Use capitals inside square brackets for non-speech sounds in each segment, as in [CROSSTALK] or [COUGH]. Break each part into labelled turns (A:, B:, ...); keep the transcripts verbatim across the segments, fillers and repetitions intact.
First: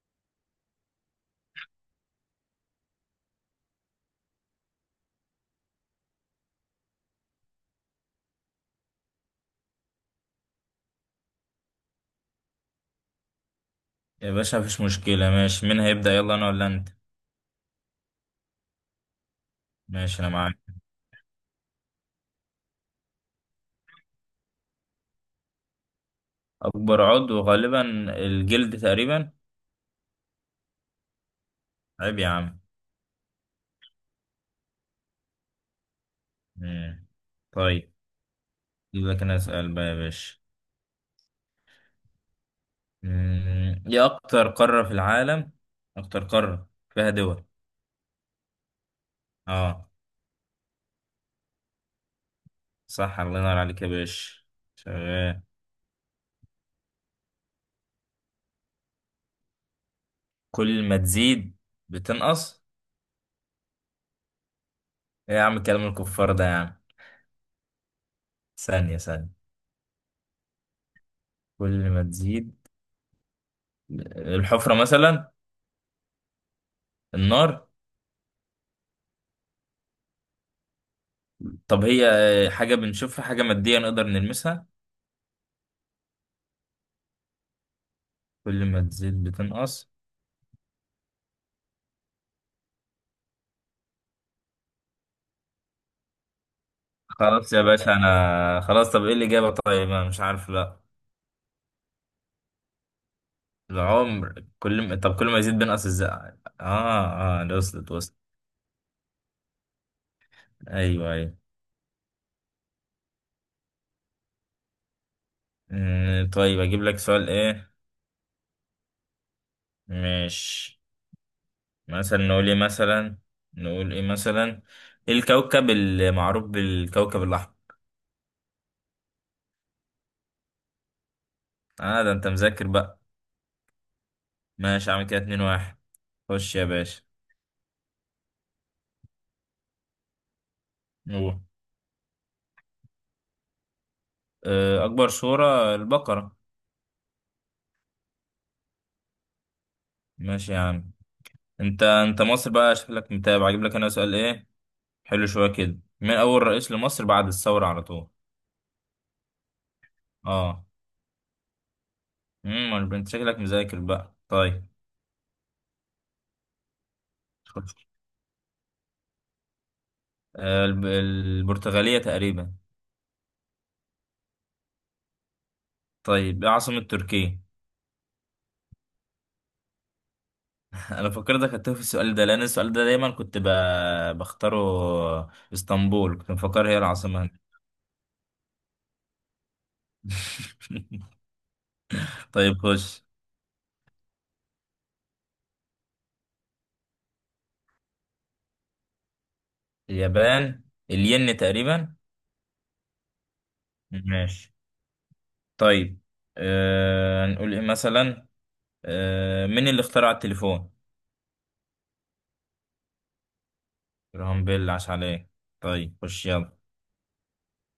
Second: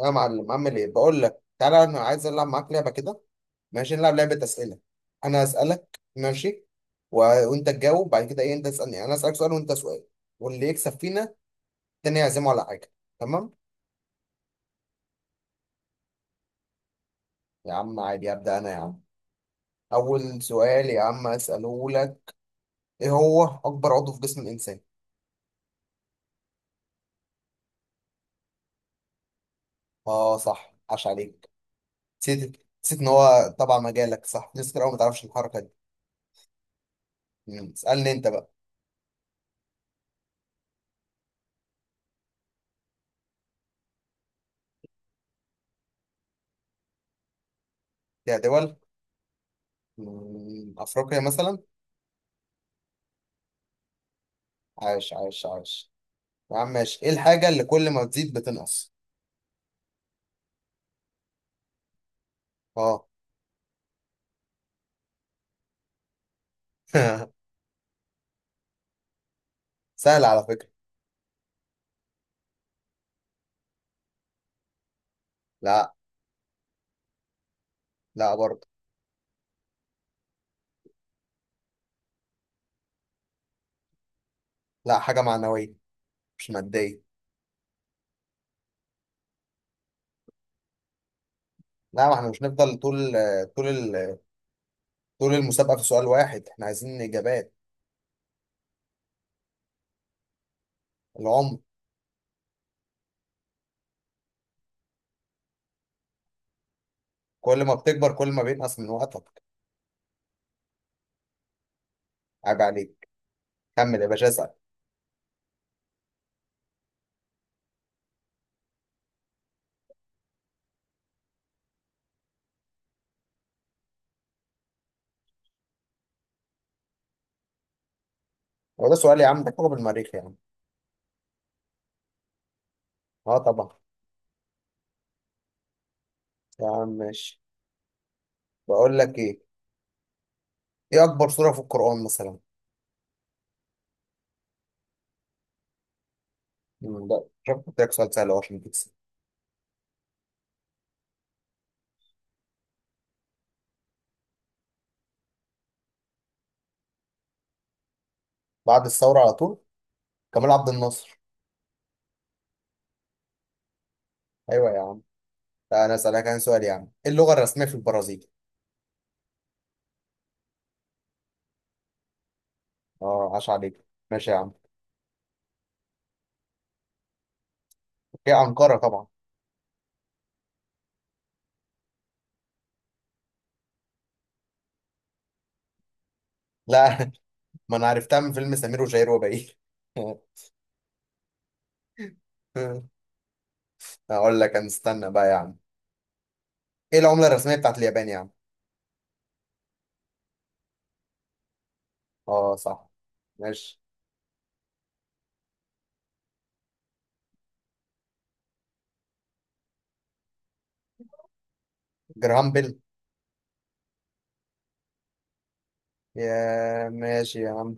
A: يا معلم اعمل ايه؟ بقول لك تعالى، انا عايز العب معاك لعبه كده. ماشي، نلعب لعبه اسئله. انا اسالك ماشي، و... وانت تجاوب، بعد كده ايه؟ انت تسالني، انا اسالك سؤال وانت سؤال، واللي يكسب فينا التاني يعزمه على حاجه. تمام.
B: يا باشا مفيش مشكلة، ماشي. مين هيبدأ؟ يلا أنا ولا أنت؟
A: يا عم عادي، ابدا انا يا عم.
B: ماشي أنا
A: اول
B: معاك.
A: سؤال يا عم اساله لك: ايه هو اكبر عضو في جسم الانسان؟
B: أكبر عضو غالبا الجلد تقريبا.
A: اه صح، عاش عليك.
B: عيب يا
A: نسيت
B: عم.
A: نسيت ان هو طبعا مجالك، صح، ناس كتير قوي ما تعرفش الحركه دي.
B: مم.
A: مم.
B: طيب
A: اسالني انت بقى.
B: أجيب لك، أنا أسأل بقى يا باشا. مم. إيه أكتر قارة في العالم؟ أكتر قارة فيها دول.
A: يا دول؟
B: أه
A: مم، افريقيا مثلا.
B: صح، الله ينور عليك يا باشا،
A: عاش
B: شغال.
A: عاش عاش. يا عم ماشي، ايه الحاجة اللي كل ما تزيد بتنقص؟
B: كل ما تزيد بتنقص؟
A: اه.
B: إيه يا عم كلام الكفار ده يا عم!
A: [LAUGHS]
B: ثانية ثانية.
A: سهل على فكرة.
B: كل ما تزيد الحفرة مثلا؟
A: لا.
B: النار؟
A: لا برضه.
B: طب هي آه، حاجة بنشوفها، حاجة مادية نقدر نلمسها؟
A: لا، حاجة معنوية مش مادية.
B: كل ما تزيد بتنقص.
A: لا، ما احنا مش نفضل طول طول ال- طول المسابقة في سؤال واحد، احنا عايزين
B: خلاص
A: اجابات.
B: يا باشا أنا خلاص، طب إيه الإجابة؟ طيب أنا مش عارف، لا.
A: العمر.
B: العمر كل ما، طب كل ما يزيد بينقص إزاي؟ آه آه، ده
A: كل ما
B: وصلت
A: بتكبر
B: وصلت.
A: كل ما بينقص من وقتك.
B: أيوه أيوه.
A: عيب عليك. كمل يا باشا، اسأل.
B: أمم، طيب، أجيب لك سؤال إيه؟ مش مثلا نقول إيه مثلا، نقول إيه مثلا؟ إيه الكوكب المعروف بالكوكب الأحمر؟
A: هو ده سؤال يا عم؟ ده كوكب المريخ يا عم.
B: آه ده أنت مذاكر بقى.
A: اه طبعا.
B: ماشي، عامل كده اتنين واحد. خش يا
A: يا عم
B: باشا.
A: ماشي، بقول لك ايه، ايه اكبر سورة في القرآن مثلا؟
B: آه، أكبر سورة البقرة.
A: مم، لا، شوف، قلت لك سؤال سهل أهو عشان تكسب.
B: ماشي يا عم. أنت أنت مصر بقى، شكلك متابع. أجيب لك أنا سؤال إيه؟ حلو شوية كده، مين أول رئيس لمصر بعد الثورة على طول؟
A: بعد الثورة على طول. كمال
B: أه.
A: عبد الناصر.
B: امم، أنت شكلك مذاكر بقى. طيب
A: ايوه يا عم. لا انا اسالك عن سؤال يا عم: ايه اللغه الرسميه
B: خش.
A: في البرازيل؟
B: آه، الب- البرتغالية تقريبا.
A: اه، عاش عليك. ماشي يا عم.
B: طيب إيه عاصمة تركيا؟
A: هي انقره طبعا.
B: [LAUGHS] أنا فكرتك هتوه في السؤال ده، لأن السؤال ده دايما كنت ب... بختاره. اسطنبول كنت مفكر هي
A: لا.
B: العاصمة هنا.
A: [LAUGHS] ما انا عرفتها من فيلم سمير وشهير وبهير.
B: [LAUGHS] طيب خش.
A: [LAUGHS] اقول لك انا، استنى بقى يا عم، ايه العمله الرسميه بتاعت اليابان يا عم؟
B: اليابان الين تقريبا.
A: اه صح. ماشي.
B: ماشي. طيب آه هنقول ايه مثلا؟ آه، مين اللي اخترع التليفون؟
A: جرام بيل.
B: جراهام بيل، عاش عليه. طيب خش
A: يا
B: يلا.
A: ماشي يا عم،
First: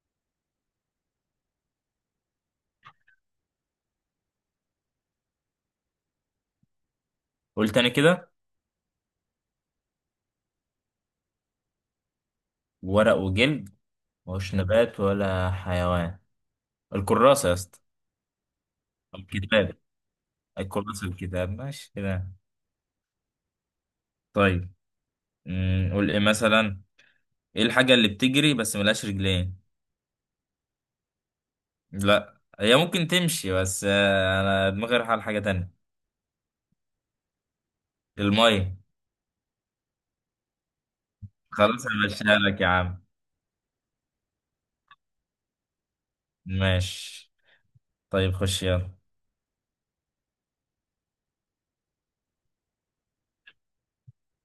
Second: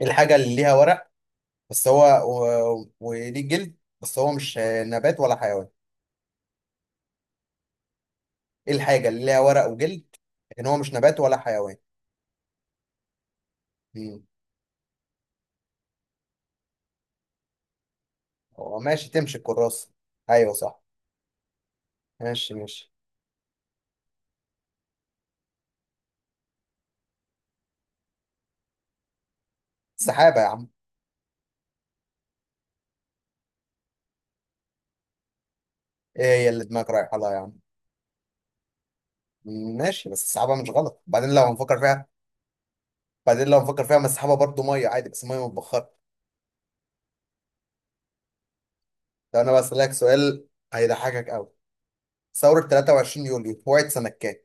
A: إيه الحاجه اللي ليها ورق بس هو و... وليه جلد بس هو مش نبات ولا حيوان؟
B: قول تاني كده.
A: ايه الحاجه اللي ليها ورق وجلد لكن هو مش نبات ولا حيوان؟
B: ورق وجلد،
A: مم.
B: مش نبات ولا حيوان؟ الكراسة يا اسطى.
A: هو ماشي، تمشي
B: الكتاب.
A: الكراسه. ايوه صح.
B: الكراسة، الكتاب، ماشي كده.
A: ماشي ماشي.
B: طيب مم، قول ايه مثلا؟ ايه الحاجة اللي بتجري بس ملهاش رجلين؟
A: السحابة يا عم.
B: لا، هي ممكن تمشي بس آه انا دماغي رايحة على حاجة تانية.
A: ايه هي اللي دماغك رايحة لها يا عم؟
B: المية.
A: ماشي، بس السحابة مش غلط. بعدين لو هنفكر
B: خلاص انا
A: فيها،
B: ماشيها لك يا عم.
A: بعدين لو هنفكر فيها ما السحابة برضه مية عادي بس مية متبخرة.
B: ماشي، طيب خش يلا.
A: لو انا بسألك سؤال هيضحكك قوي: ثورة ثلاثة وعشرين يوليو وقعت سنة كام؟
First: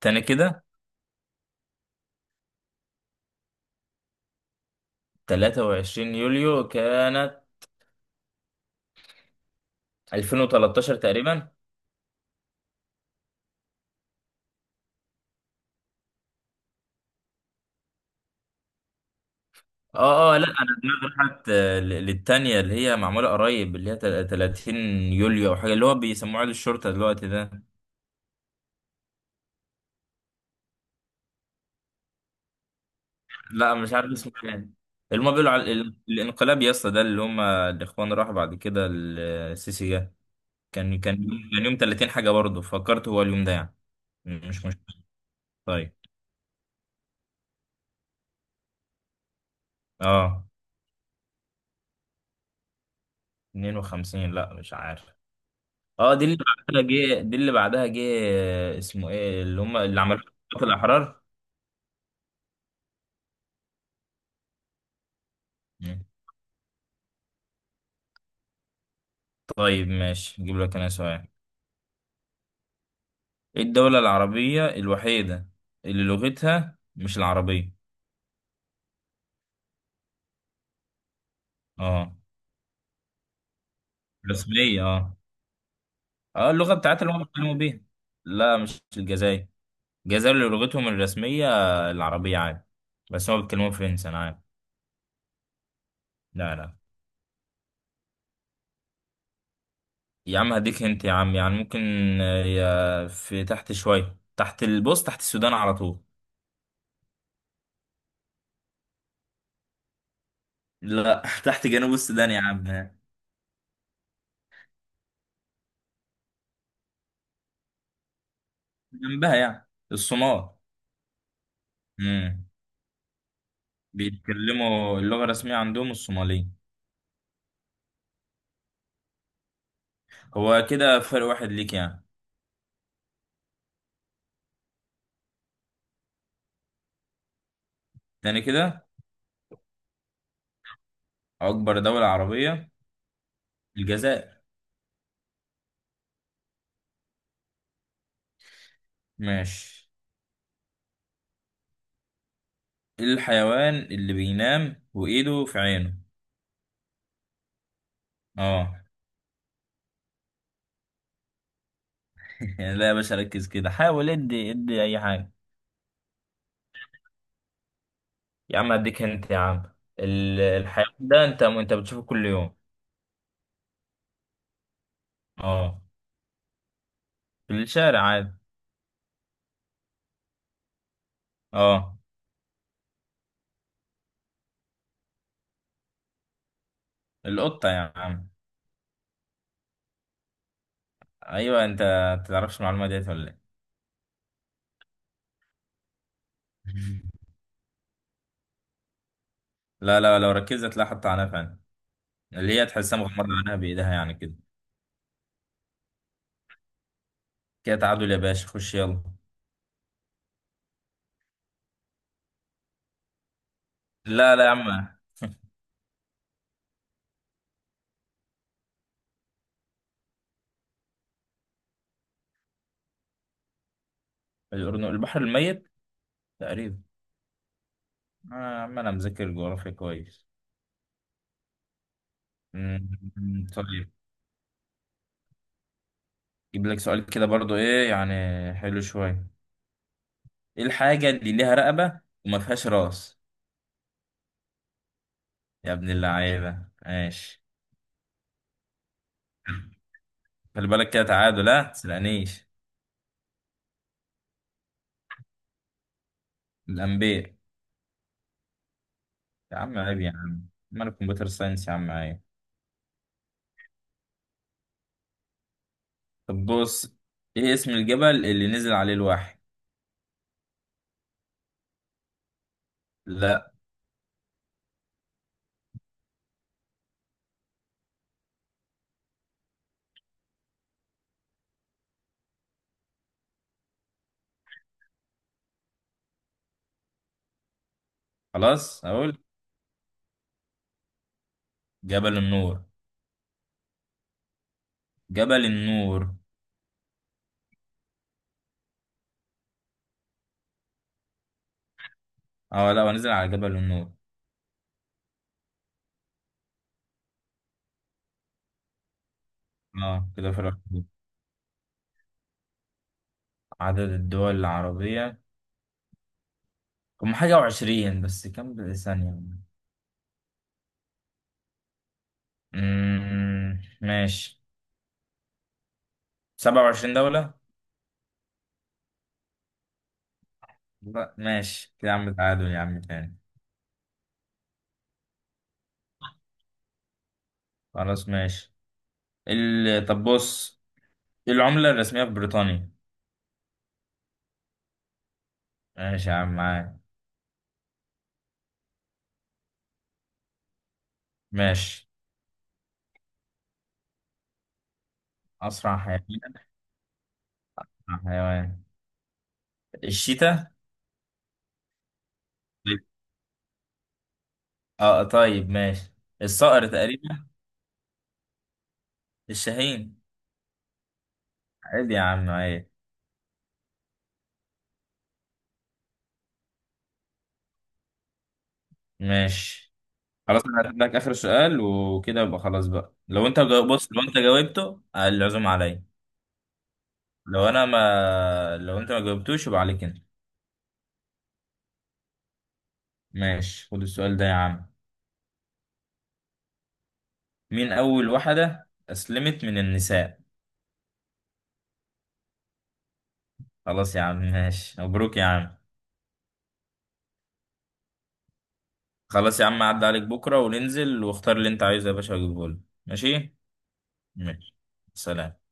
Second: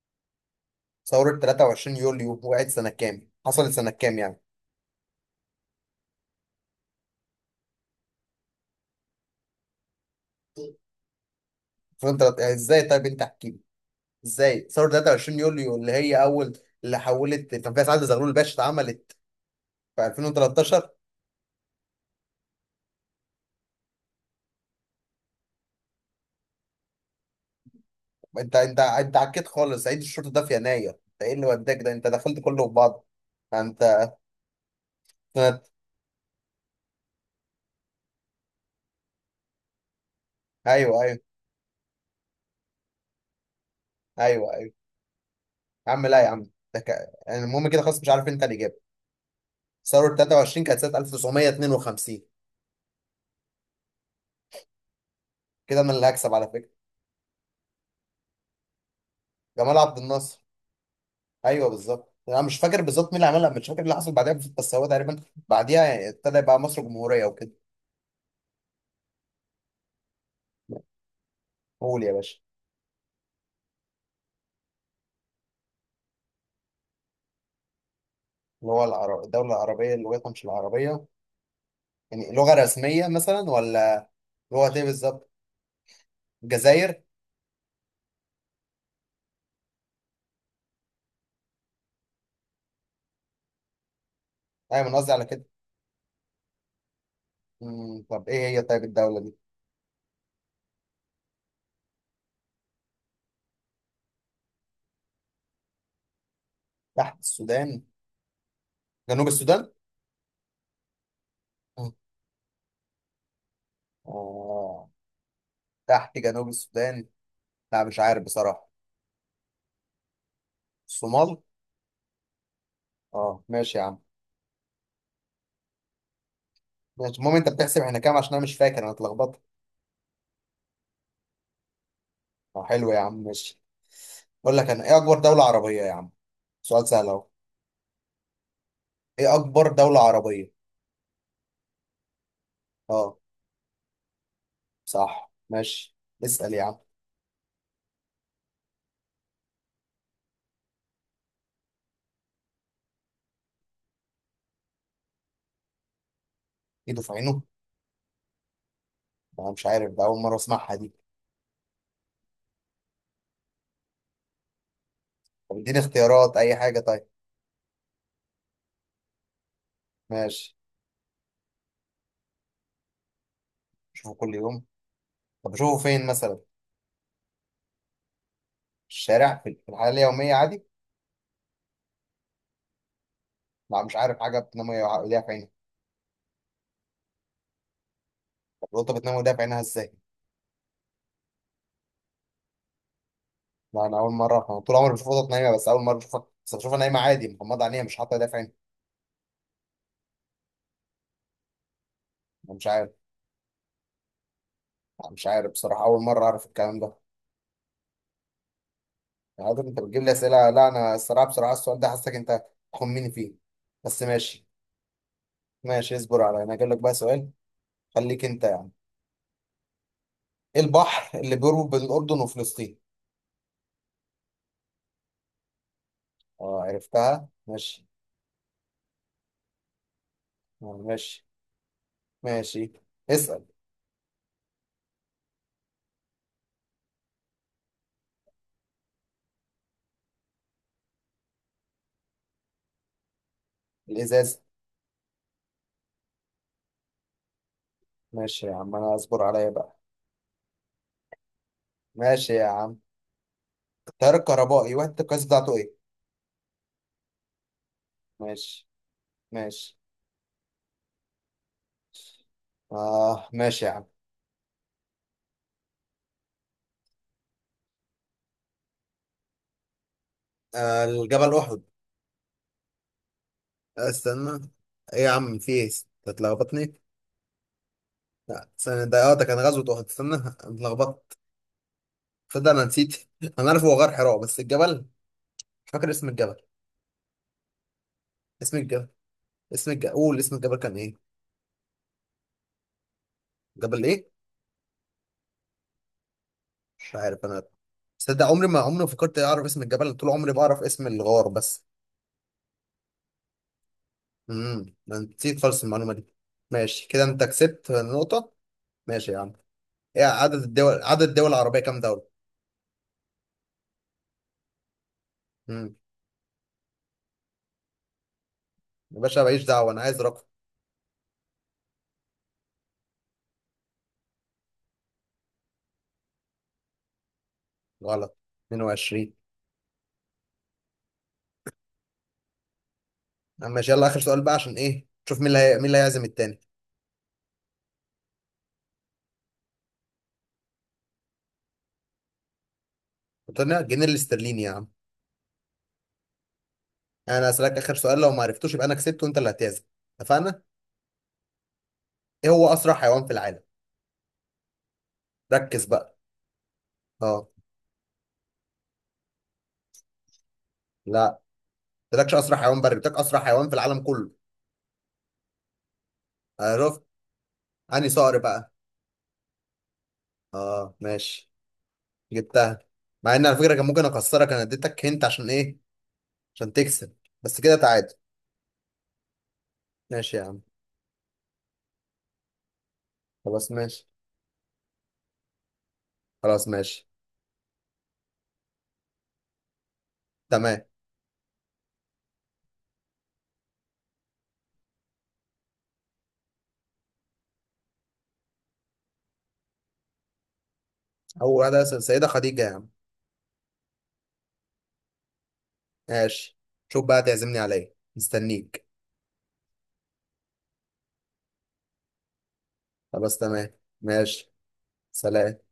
B: تاني كده.
A: ثورة ثلاثة وعشرين يوليو وقعت سنة كام؟ حصلت سنة كام يعني؟
B: تلاتة وعشرين يوليو كانت ألفين وتلتاشر تقريبا.
A: فانت ازاي طيب، انت احكي لي، ازاي ثورة تلاتة وعشرين يوليو اللي هي اول، اللي حولت، كان فيها سعد زغلول الباشا، اتعملت في
B: اه اه، لا انا
A: ألفين وتلتاشر؟
B: دماغي راحت آه، ل- للتانية اللي هي معمولة قريب، اللي هي تل- تلاتين يوليو او حاجة، اللي هو بيسموه عيد الشرطة دلوقتي ده.
A: انت انت انت عكيت خالص، عيد الشرطه ده في يناير، انت ايه اللي وداك ده؟ انت دخلت كله في بعض.
B: لا مش
A: انت
B: عارف اسمه ايه. اللي هما بيقولوا
A: فت-
B: على ال- الانقلاب يا اسطى ده، اللي هما الاخوان راحوا بعد كده ال- السيسي جه. كان
A: ايوه ايوه.
B: كان يوم- كان يوم تلاتين حاجة، برضه فكرت هو اليوم ده يعني. م-
A: ايوه
B: مش
A: ايوه
B: مش
A: يا
B: طيب
A: عم. لا يا عم، ده ك... يعني المهم كده، خلاص مش عارف انت اللي جاب. ثوره
B: اه.
A: تلاتة وعشرين كانت سنه ألف وتسعمية اتنين وخمسين.
B: اتنين وخمسين لا مش عارف.
A: كده انا اللي
B: اه دي
A: هكسب
B: اللي
A: على فكره.
B: بعدها جه، دي اللي بعدها جه. آه، اسمه ايه اللي هم
A: جمال عبد
B: اللي عملوا؟
A: الناصر.
B: في الاحرار.
A: ايوه بالظبط، انا مش فاكر بالظبط مين اللي عملها، مش فاكر اللي حصل بعدها، بس هو تقريبا بعديها
B: مم.
A: يعني ابتدى يبقى مصر جمهوريه وكده.
B: طيب ماشي، اجيب لك انا سؤال.
A: قول يا باشا.
B: ايه الدولة العربية الوحيدة اللي لغتها مش العربية؟
A: اللي هو العرب... الدوله العربيه اللي هي مش العربيه؟
B: اه.
A: يعني لغه رسميه مثلا ولا؟ لغه ايه
B: الرسمية اه.
A: بالظبط؟
B: اه اللغة
A: الجزائر.
B: بتاعتها اللي هم بيتكلموا بيها. لا مش الجزائر. الجزائر اللي لغتهم الرسمية العربية عادي، بس هم بيتكلموا فرنسي انا عارف.
A: ايوه انا قصدي على كده.
B: لا لا
A: مم، طب ايه هي طيب الدولة دي؟
B: يا عم، هديك انت يا عم يعني ممكن. آه، يا- في تحت شوية، تحت البوست، تحت السودان على طول.
A: تحت السودان؟ جنوب السودان.
B: لا [LAUGHS] تحت
A: مم.
B: جنوب السودان يا عم.
A: اه، تحت جنوب السودان. لا مش عارف بصراحة.
B: جنبها، يعني الصومال.
A: الصومال.
B: امم.
A: اه ماشي يا عم.
B: بيتكلموا اللغة الرسمية عندهم الصومالية.
A: ماشي، المهم انت بتحسب احنا كام؟ عشان انا مش فاكر، انا اتلخبطت.
B: هو كده فرق واحد ليك يعني.
A: اه حلو يا عم، ماشي. اقول لك انا، ايه اكبر دولة عربية يا عم؟ سؤال سهل اهو.
B: تاني كده.
A: ايه اكبر دولة عربية؟
B: أكبر دولة عربية
A: اه
B: الجزائر.
A: صح، ماشي. اسأل يا عم.
B: ماشي. إيه الحيوان اللي بينام وإيده في عينه؟
A: ايده في عينه؟
B: اه.
A: انا مش عارف، ده اول مرة اسمعها دي.
B: [LAUGHS] لا يا باشا، ركز كده، حاول ادي ادي أي حاجة.
A: طب اديني اختيارات اي حاجة طيب.
B: يا عم أديك أنت يا عم. ال-
A: ماشي.
B: الحيوان ده أنت أنت بتشوفه كل يوم.
A: شوفه كل يوم؟ طب اشوفه
B: اه.
A: فين مثلا؟
B: في الشارع عادي.
A: الشارع، في في الحياه اليوميه عادي.
B: اه.
A: لا مش عارف حاجه بتنام وهي- ايديها في عينها.
B: القطة يا عم.
A: طب القطه بتنام وإيديها في عينها ازاي؟
B: ايوه انت، تعرفش المعلومه ديت ولا ايه؟
A: لا انا اول مره، أنا طول عمري بشوف قطط نايمه، بس اول مره بشوفها، بس بشوفها نايمه عادي مغمضه عينيها، مش حاطه ايديها في عينها.
B: لا لا، لو ركزت هتلاقي حط عنها فعلا، اللي
A: أنا مش
B: هي
A: عارف.
B: تحسها مغمضه عنها بايدها يعني كده.
A: أنا مش عارف بصراحه، اول مره اعرف الكلام ده.
B: كده تعادل يا باشا، خش يلا.
A: يعني عادة انت بتجيب لي اسئله، لا انا الصراحه بصراحه السؤال ده حاسسك انت تخمني فيه، بس
B: لا لا
A: ماشي.
B: يا عم.
A: ماشي، اصبر على، انا هجيب لك بقى سؤال، خليك انت يعني. ايه البحر اللي بيربط بين الاردن وفلسطين؟
B: الأردن البحر الميت
A: اه
B: تقريبا.
A: عرفتها، ماشي.
B: آه يا عم انا مذاكر جغرافيا كويس.
A: آه، ماشي. ماشي. اسال.
B: أمم، طيب. جيب لك سؤال كده برضو ايه يعني، حلو شويه. ايه الحاجه اللي ليها رقبه وما فيهاش راس؟
A: الازاز.
B: يا ابن اللعيبه ماشي.
A: ماشي يا عم، انا اصبر عليا بقى.
B: خلي بالك كده تعادل، لا
A: ماشي يا
B: تسرقنيش.
A: عم، التيار الكهربائي وحدة القياس بتاعته ايه؟
B: الانبياء.
A: ماشي.
B: يا
A: ماشي.
B: عم عيب يا عم، ما انا كمبيوتر ساينس يا عم، عيب.
A: اه ماشي يا عم.
B: طب بص. ايه اسم الجبل اللي نزل عليه الوحي؟
A: آه، الجبل احد.
B: لا.
A: آه، استنى. ايه يا عم، في ايه؟ أنت اتلخبطني. لا استنى، ده اه ده كان غزوة احد. استنى، أنا اتلخبطت، تصدق انا نسيت. [LAUGHS] انا عارف هو غار حراء بس الجبل مش فاكر اسم الجبل. اسم
B: خلاص
A: الجبل
B: اقول.
A: اسم الجبل قول، اسم الجبل كان ايه؟
B: جبل النور.
A: جبل ايه؟
B: جبل النور.
A: مش عارف انا. تصدق، عمري ما عمري ما فكرت اعرف اسم الجبل، طول عمري بعرف اسم الغار بس.
B: اه، لا هو نزل على جبل النور.
A: امم، ده أنت نسيت خالص المعلومه دي. ماشي، كده انت كسبت نقطه. ماشي يا عم. ايه
B: اه كده في
A: عدد
B: الأخير.
A: الدول، عدد الدول العربيه كام دوله؟
B: عدد الدول العربية
A: امم.
B: هم حاجة وعشرين، بس كم بال-
A: يا
B: ثانية.
A: باشا ماليش دعوه، انا عايز رقم.
B: امم ماشي. سبعة وعشرين دولة.
A: غلط. اتنين وعشرين.
B: لا ماشي كده يا عم، تعادل يا عم تاني.
A: أما ماشي، يلا اخر سؤال بقى عشان ايه، شوف مين اللي هي... مين اللي هيعزم التاني.
B: خلاص ماشي. ال... طب بص، إيه العملة الرسمية في بريطانيا؟
A: قلت لنا الجنيه الاسترليني يا عم.
B: ماشي يا عم معاك.
A: انا اسالك اخر سؤال، لو ما عرفتوش يبقى انا كسبت وانت اللي هتعزم، اتفقنا؟
B: ماشي.
A: ايه هو اسرع حيوان في العالم؟ ركز
B: أسرع
A: بقى.
B: حيوان.
A: اه
B: أسرع حيوان الشيتا.
A: لا، ما قلتلكش اسرع حيوان بري،
B: طيب.
A: قلتلك اسرع حيوان في العالم كله.
B: اه طيب ماشي، الصقر
A: عرفت.
B: تقريبا.
A: انهي صقر بقى؟
B: الشاهين.
A: اه ماشي.
B: عادي يا عم
A: جبتها،
B: عادي.
A: مع ان على فكره كان ممكن اكسرك، انا اديتك هنت عشان ايه؟ عشان تكسب. بس كده تعادل.
B: ماشي.
A: ماشي يا عم.
B: خلاص انا هجيب لك اخر سؤال وكده يبقى خلاص بقى. لو انت
A: خلاص
B: جاوب،
A: ماشي.
B: بص لو انت جاوبته آه، العزوم عليا.
A: خلاص ماشي.
B: لو انا ما لو انت ما جاوبتوش يبقى عليك انت.
A: تمام.
B: ماشي، خد السؤال ده يا عم. مين اول واحدة اسلمت من النساء؟
A: اول واحده س- سيده خديجه يا عم.
B: خلاص يا عم ماشي، مبروك يا عم.
A: ماشي. شوف بقى تعزمني على ايه، مستنيك.
B: خلاص يا عم، عدى عليك بكرة وننزل واختار اللي انت عايزه يا باشا واجيبه لك.
A: خلاص
B: ماشي.
A: تمام. ماشي.
B: ماشي.
A: سلام.
B: سلام.